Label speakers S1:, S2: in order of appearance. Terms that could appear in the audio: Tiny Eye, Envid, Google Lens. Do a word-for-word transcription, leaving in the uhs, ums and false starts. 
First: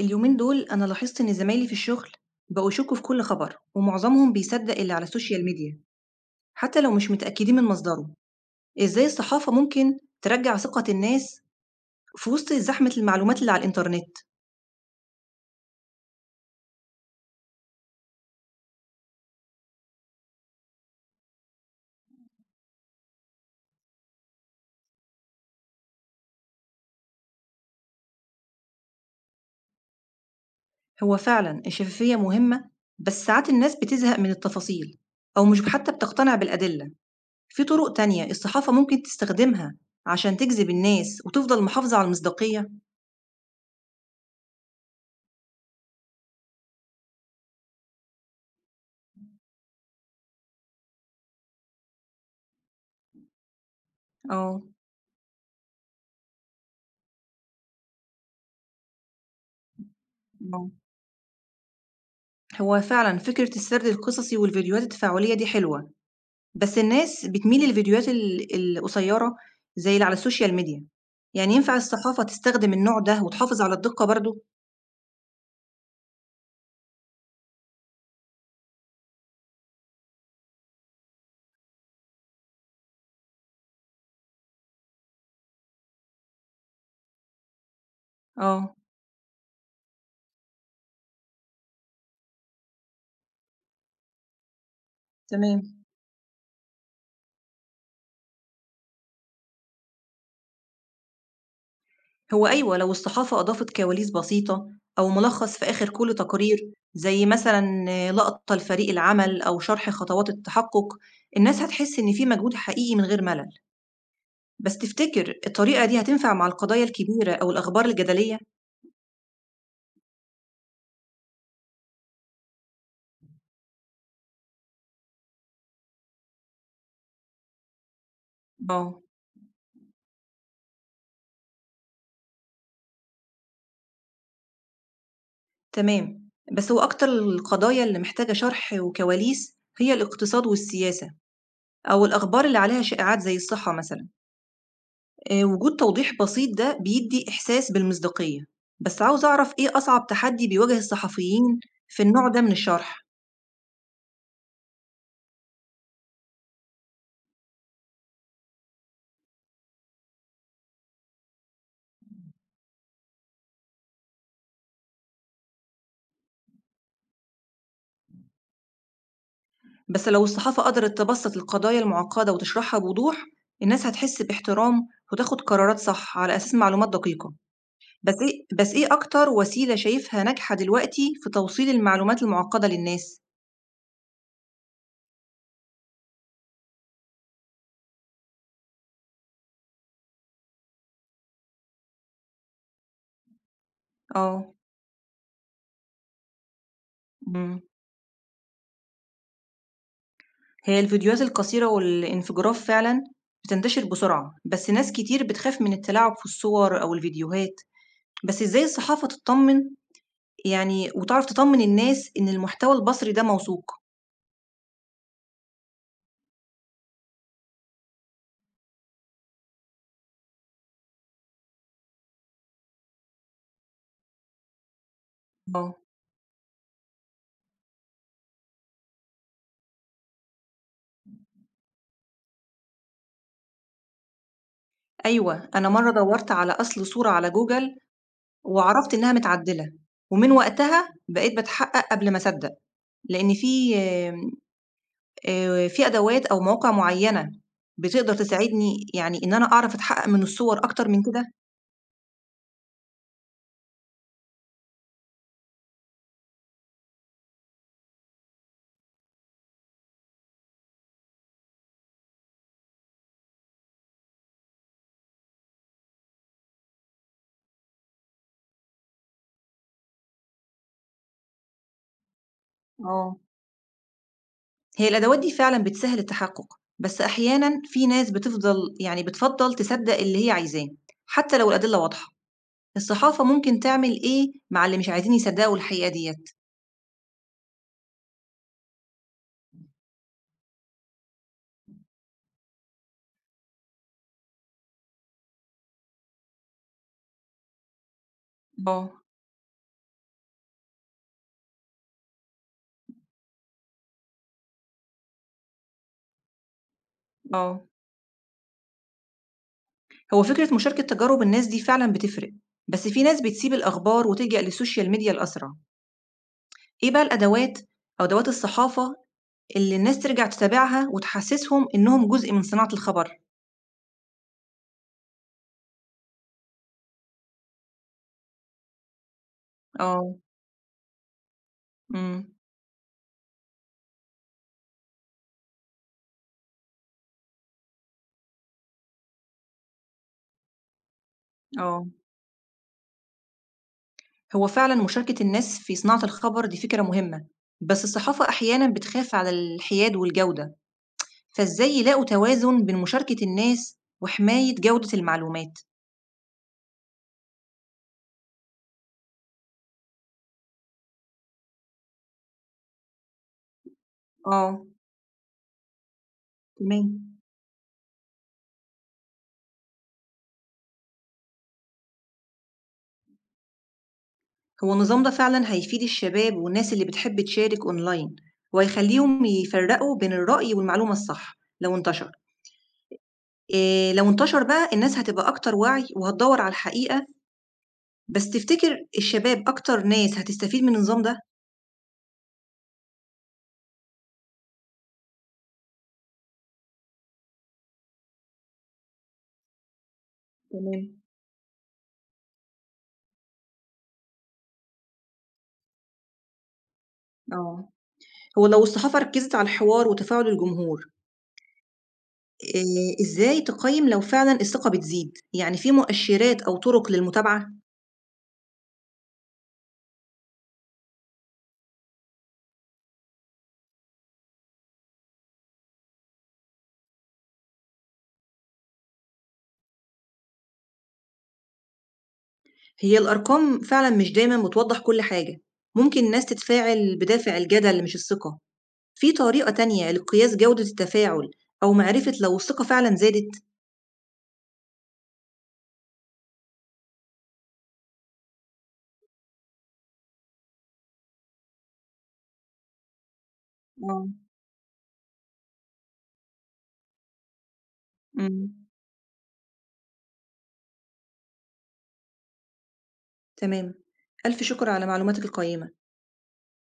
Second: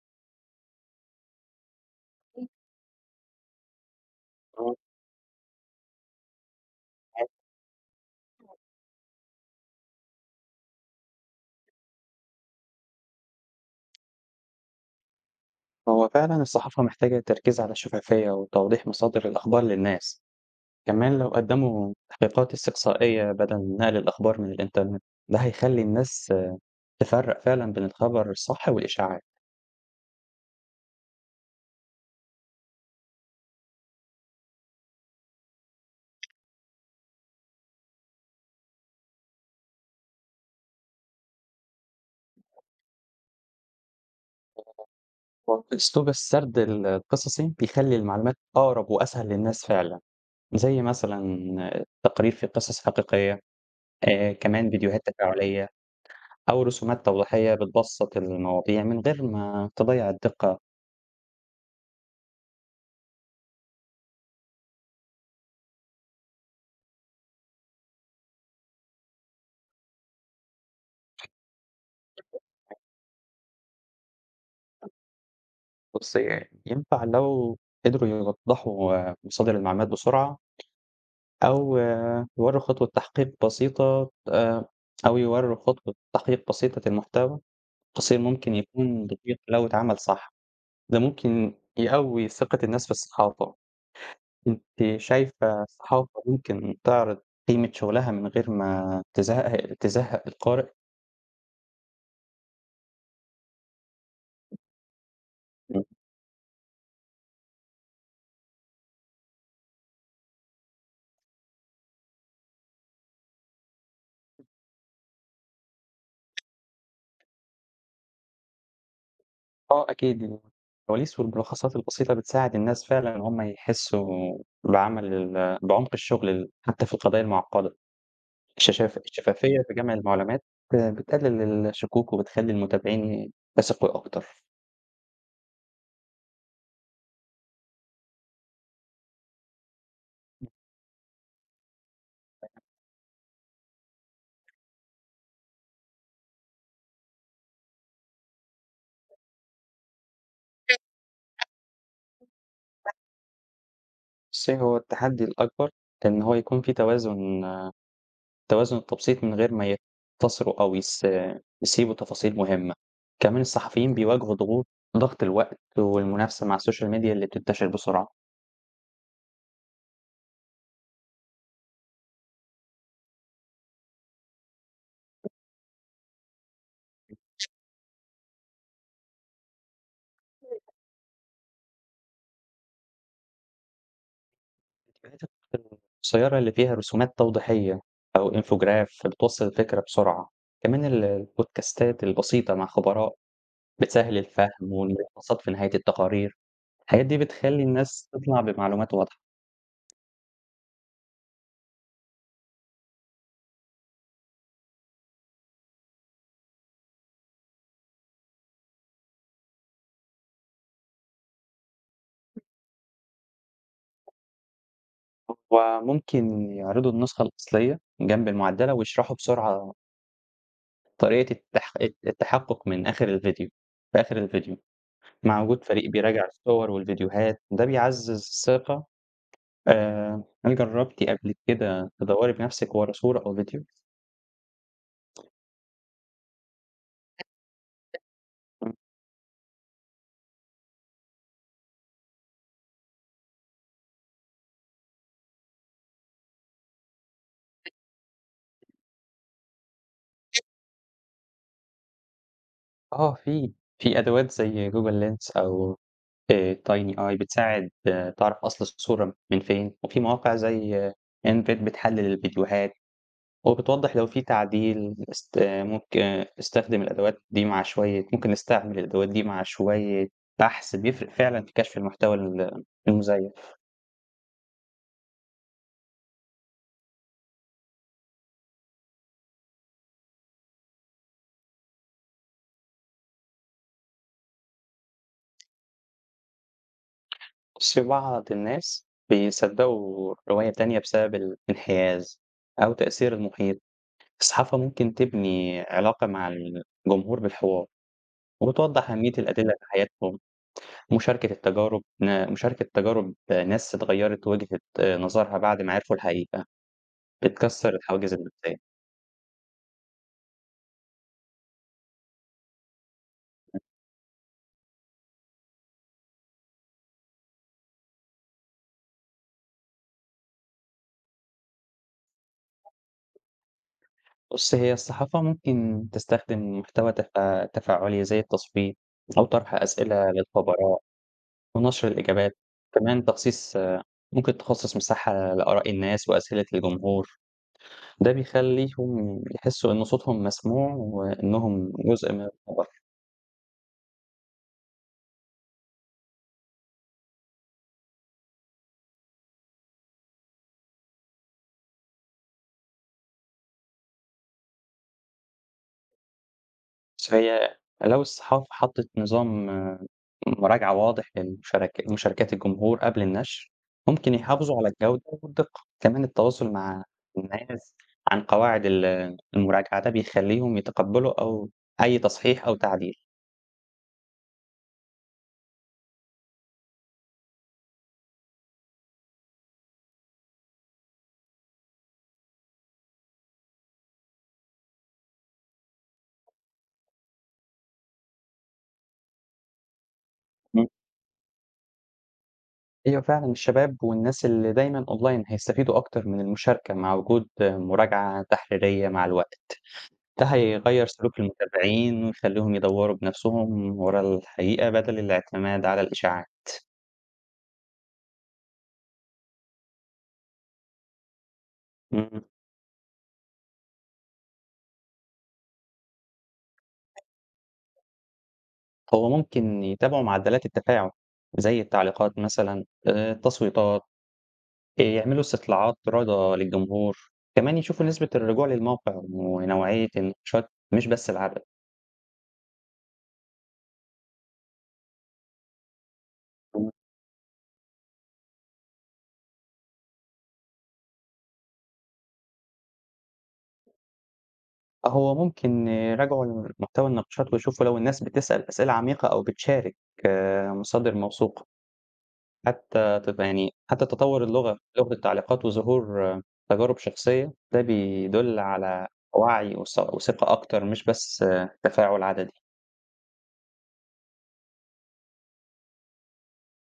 S1: اليومين دول أنا لاحظت إن زمايلي في الشغل بقوا يشكوا في كل خبر ومعظمهم
S2: هو
S1: بيصدق اللي على السوشيال ميديا حتى لو مش متأكدين من مصدره. إزاي الصحافة ممكن ترجع ثقة الناس في وسط زحمة المعلومات اللي على الإنترنت؟
S2: هو فعلًا الصحافة محتاجة تركيز على الشفافية وتوضيح مصادر الأخبار للناس، كمان لو قدّموا تحقيقات استقصائية بدل من نقل الأخبار من الإنترنت، ده هيخلّي الناس تفرّق فعلًا بين الخبر الصح والإشاعات،
S1: هو فعلا الشفافية مهمة، بس ساعات الناس بتزهق من التفاصيل أو مش حتى بتقتنع بالأدلة. في طرق تانية الصحافة ممكن تستخدمها عشان تجذب الناس وتفضل محافظة على المصداقية؟
S2: وأسلوب السرد ال القصصي بيخلّي المعلومات أقرب وأسهل للناس فعلًا، زي مثلًا تقرير في قصص حقيقية، آآ
S1: اه.
S2: كمان فيديوهات تفاعلية أو رسومات توضيحية بتبسّط المواضيع من غير ما تضيّع الدقة.
S1: آه. هو فعلا فكرة السرد القصصي والفيديوهات التفاعلية دي حلوة، بس الناس بتميل للفيديوهات ال القصيّرة زي اللي على السوشيال ميديا، يعني ينفع الصحافة تستخدم النوع ده وتحافظ على الدقة برضه؟
S2: بُصّي، ينفع لو قدروا يوضّحوا مصادر المعلومات بسرعة أو يورّوا خطوة تحقيق بسيطة آآ أو يورّوا خطوة تحقيق بسيطة المحتوى، قصير ممكن
S1: آه.
S2: يكون دقيق لو اتعمل صح، ده ممكن يقوّي ثقة الناس في الصحافة، أنتِ
S1: تمام.
S2: شايفة الصحافة ممكن تعرض قيمة شغلها من غير ما تزهق تزهق القارئ؟
S1: هو أيوه، لو الصحافة أضافت كواليس بسيطة أو ملخّص في آخر كل تقرير، زي مثلًا لقطة لفريق العمل أو شرح خطوات التحقق، الناس هتحس إن في مجهود حقيقي من غير ملل. بس تفتكر الطريقة دي هتنفع مع القضايا الكبيرة أو الأخبار الجدلية؟
S2: آه أكيد، الكواليس والملخصات البسيطة بتساعد الناس فعلًا إن هم يحسّوا بعمل ال بعمق الشغل ال حتى في القضايا المعقدة، الششاف
S1: آه.
S2: الشفافية في جمع المعلومات بتقلل الشكوك وبتخلّي المتابعين يثقوا أكتر،
S1: تمام، بس هو أكتر القضايا اللي محتاجة شرح وكواليس هي الاقتصاد والسياسة أو الأخبار اللي عليها شائعات زي الصحة مثلا. آآ، وجود توضيح بسيط ده بيدي إحساس بالمصداقية، بس عاوزة أعرف إيه أصعب تحدي بيواجه الصحفيين في النوع ده من الشرح؟
S2: بُصّي هو التحدي الأكبر إن هو يكون في توازن توازن التبسيط من غير ما يقتصروا أو يس يسيبوا تفاصيل مهمة، كمان الصحفيين بيواجهوا ضغوط ضغط الوقت والمنافسة مع السوشيال ميديا اللي بتنتشر بسرعة.
S1: بس لو الصحافة قدرت تبسط القضايا المعقدة وتشرحها بوضوح، الناس هتحس باحترام وتاخد قرارات صح على أساس معلومات دقيقة. بس إيه بس إيه أكتر وسيلة شايفها ناجحة دلوقتي في توصيل المعلومات المعقدة للناس؟
S2: القصيرة اللي فيها رسومات توضيحية أو infograph بتوصل الفكرة بسرعة، كمان ال- البودكاستات البسيطة مع خبراء بتسهل الفهم
S1: آه.
S2: والملخصات في نهاية التقارير. الحاجات دي
S1: إمم.
S2: بتخلي الناس تطلع بمعلومات واضحة.
S1: هي الفيديوهات القصيرة والانفجارات فعلًا بتنتشر بسرعة، بس ناس كتير بتخاف من التلاعب في الصور أو الفيديوهات. بس إزاي الصحافة تطمن يعني وتعرف تطمن الناس إن المحتوى البصري ده موثوق؟
S2: وممكن يعرضوا النسخة الأصلية جنب المعدلة ويشرحوا بسرعة طريقة التح... التحقق من آخر الفيديو في آخر الفيديو، مع وجود
S1: آه،
S2: فريق بيراجع الصور والفيديوهات ده بيعزز الثقة. آآ، هل جرّبتِ قبل كده تدوّري بنفسِك ورا صورة أو فيديو؟
S1: أيوه، أنا مرّة دورت على أصل صورة على جوجل
S2: إمم،
S1: وعرفت إنها متعدلة، ومن وقتها بقيت باتحقق قبل ما أصدق. لإن في آآ، في أدوات أو مواقع معينة بتقدر تساعدني يعني إن أنا أعرف أتحقق من الصور أكتر من كده؟
S2: آه في، في أدوات زي Google Lens أو آآ Tiny Eye بتساعد آه، تعرف أصل الصورة من فين، وفي مواقع زي Envid بتحلل الفيديوهات وبتوضّح لو في تعديل، است آه، ممكن آه، استخدم الأدوات دي مع شوية ممكن نستعمل الأدوات دي مع شوية بحث، بيفرق فعلًا في كشف المحتوى ال
S1: آه.
S2: المزيف.
S1: هي الأدوات دي فعلًا بتسهّل التحقُّق، بس أحيانًا في ناس بتفضل يعني بتفضّل تصدّق اللي هي عايزاه، حتى لو الأدلة واضحة. الصحافة ممكن تعمل إيه مع اللي مش عايزين يصدّقوا الحقيقة ديّة؟
S2: بُصّي، بعض الناس بيصدّقوا رواية تانية بسبب الانحياز أو تأثير المحيط، الصحافة ممكن تبني علاقة مع الجمهور بالحوار، وبتوضّح
S1: آه.
S2: أهمية الأدلة في حياتهم، مشاركة التجارب ن مشاركة تجارب ناس اتغيّرت وجهة آه، نظرها بعد ما عرفوا الحقيقة،
S1: آه.
S2: بتكسّر الحواجز النفسية.
S1: هو فكرة مشاركة تجارب الناس دي فعلًا بتفرق، بس في ناس بتسيب الأخبار وتلجأ للسوشيال ميديا الأسرع. إيه بقى الأدوات أو أدوات الصحافة اللي الناس ترجع تتابعها وتحسّسهم إنهم جزء من صناعة الخبر؟
S2: بُصّي، هي الصحافة ممكن تستخدم محتوى تفا تفاعلي زي التصويت أو طرح أسئلة
S1: آه.
S2: للخبراء ونشر
S1: إمم.
S2: الإجابات، كمان تخصيص ممكن تخصص مساحة لآراء الناس وأسئلة الجمهور، ده بيخلّيهم يحسّوا إن صوتهم مسموع وإنهم
S1: آه.
S2: جزء من الخبر،
S1: هو فعلًا مشاركة الناس في صناعة الخبر دي فكرة مهمة، بس الصحافة أحيانًا بتخاف على الحياد والجودة، فإزاي يلاقوا توازن بين مشاركة الناس وحماية جودة المعلومات؟
S2: بس هي لو الصحافة حطّت نظام آه، مراجعة واضح للمشارك مشاركات الجمهور قبل النشر، ممكن يحافظوا
S1: آه.
S2: على الجودة والدقة، كمان التواصل مع
S1: تمام.
S2: الناس عن قواعد ال المراجعة ده بيخلّيهم يتقبّلوا أو أي تصحيح أو تعديل.
S1: هو النظام ده فعلًا هيفيد الشباب والناس اللي بتحب تشارك أونلاين، وهيخليهم يفرقوا بين الرأي والمعلومة الصح لو انتشر. آآ، لو انتشر بقى الناس هتبقى أكتر وعي وهتدور على الحقيقة، بس تفتكر الشباب أكتر ناس هتستفيد من النظام ده؟
S2: أيوه فعلًا الشباب والناس اللي دايمًا online هيستفيدوا أكتر من المشاركة مع وجود مراجعة تحريرية مع الوقت، ده هيغيّر
S1: تمام.
S2: سلوك المتابعين ويخلّيهم يدوّروا بنفسهم ورا الحقيقة بدل الاعتماد على الإشاعات،
S1: آه. هو لو الصحافة ركّزت على الحوار وتفاعل الجمهور،
S2: إمم،
S1: آآ إزاي تقيّم لو فعلًا الثقة بتزيد؟ يعني في مؤشِّرات أو طُرق للمتابعة؟
S2: هو ممكن يتابعوا معدلات التفاعل زي التعليقات مثلًا، آآ، التصويتات، آآ، يعملوا استطلاعات رَضا للجمهور، كمان يشوفوا نسبة الرجوع للموقع ونوعية النقاشات مش بس العدد.
S1: هي الأرقام فعلًا مش دايمًا بتوضّح كل حاجة، ممكن الناس تتفاعل بدافع الجدل مش الثقة. في طريقة تانية لقياس جودة التفاعل أو معرفة لو الثقة فعلًا زادت؟
S2: هو ممكن يراجعوا ال محتوى النقاشات ويشوفوا لو الناس بتسأل أسئلة عميقة أو بتشارك آه، مصادر موثوقة، حتى تت يعني حتى
S1: آه.
S2: تطور اللغة، لغة التعليقات وظهور آه، تجارب شخصية، ده بيدل
S1: إمم.
S2: على وعي وث وثقة أكتر مش بس آه، تفاعل عددي.
S1: تمام. ألف شكر على معلوماتك القيّمة.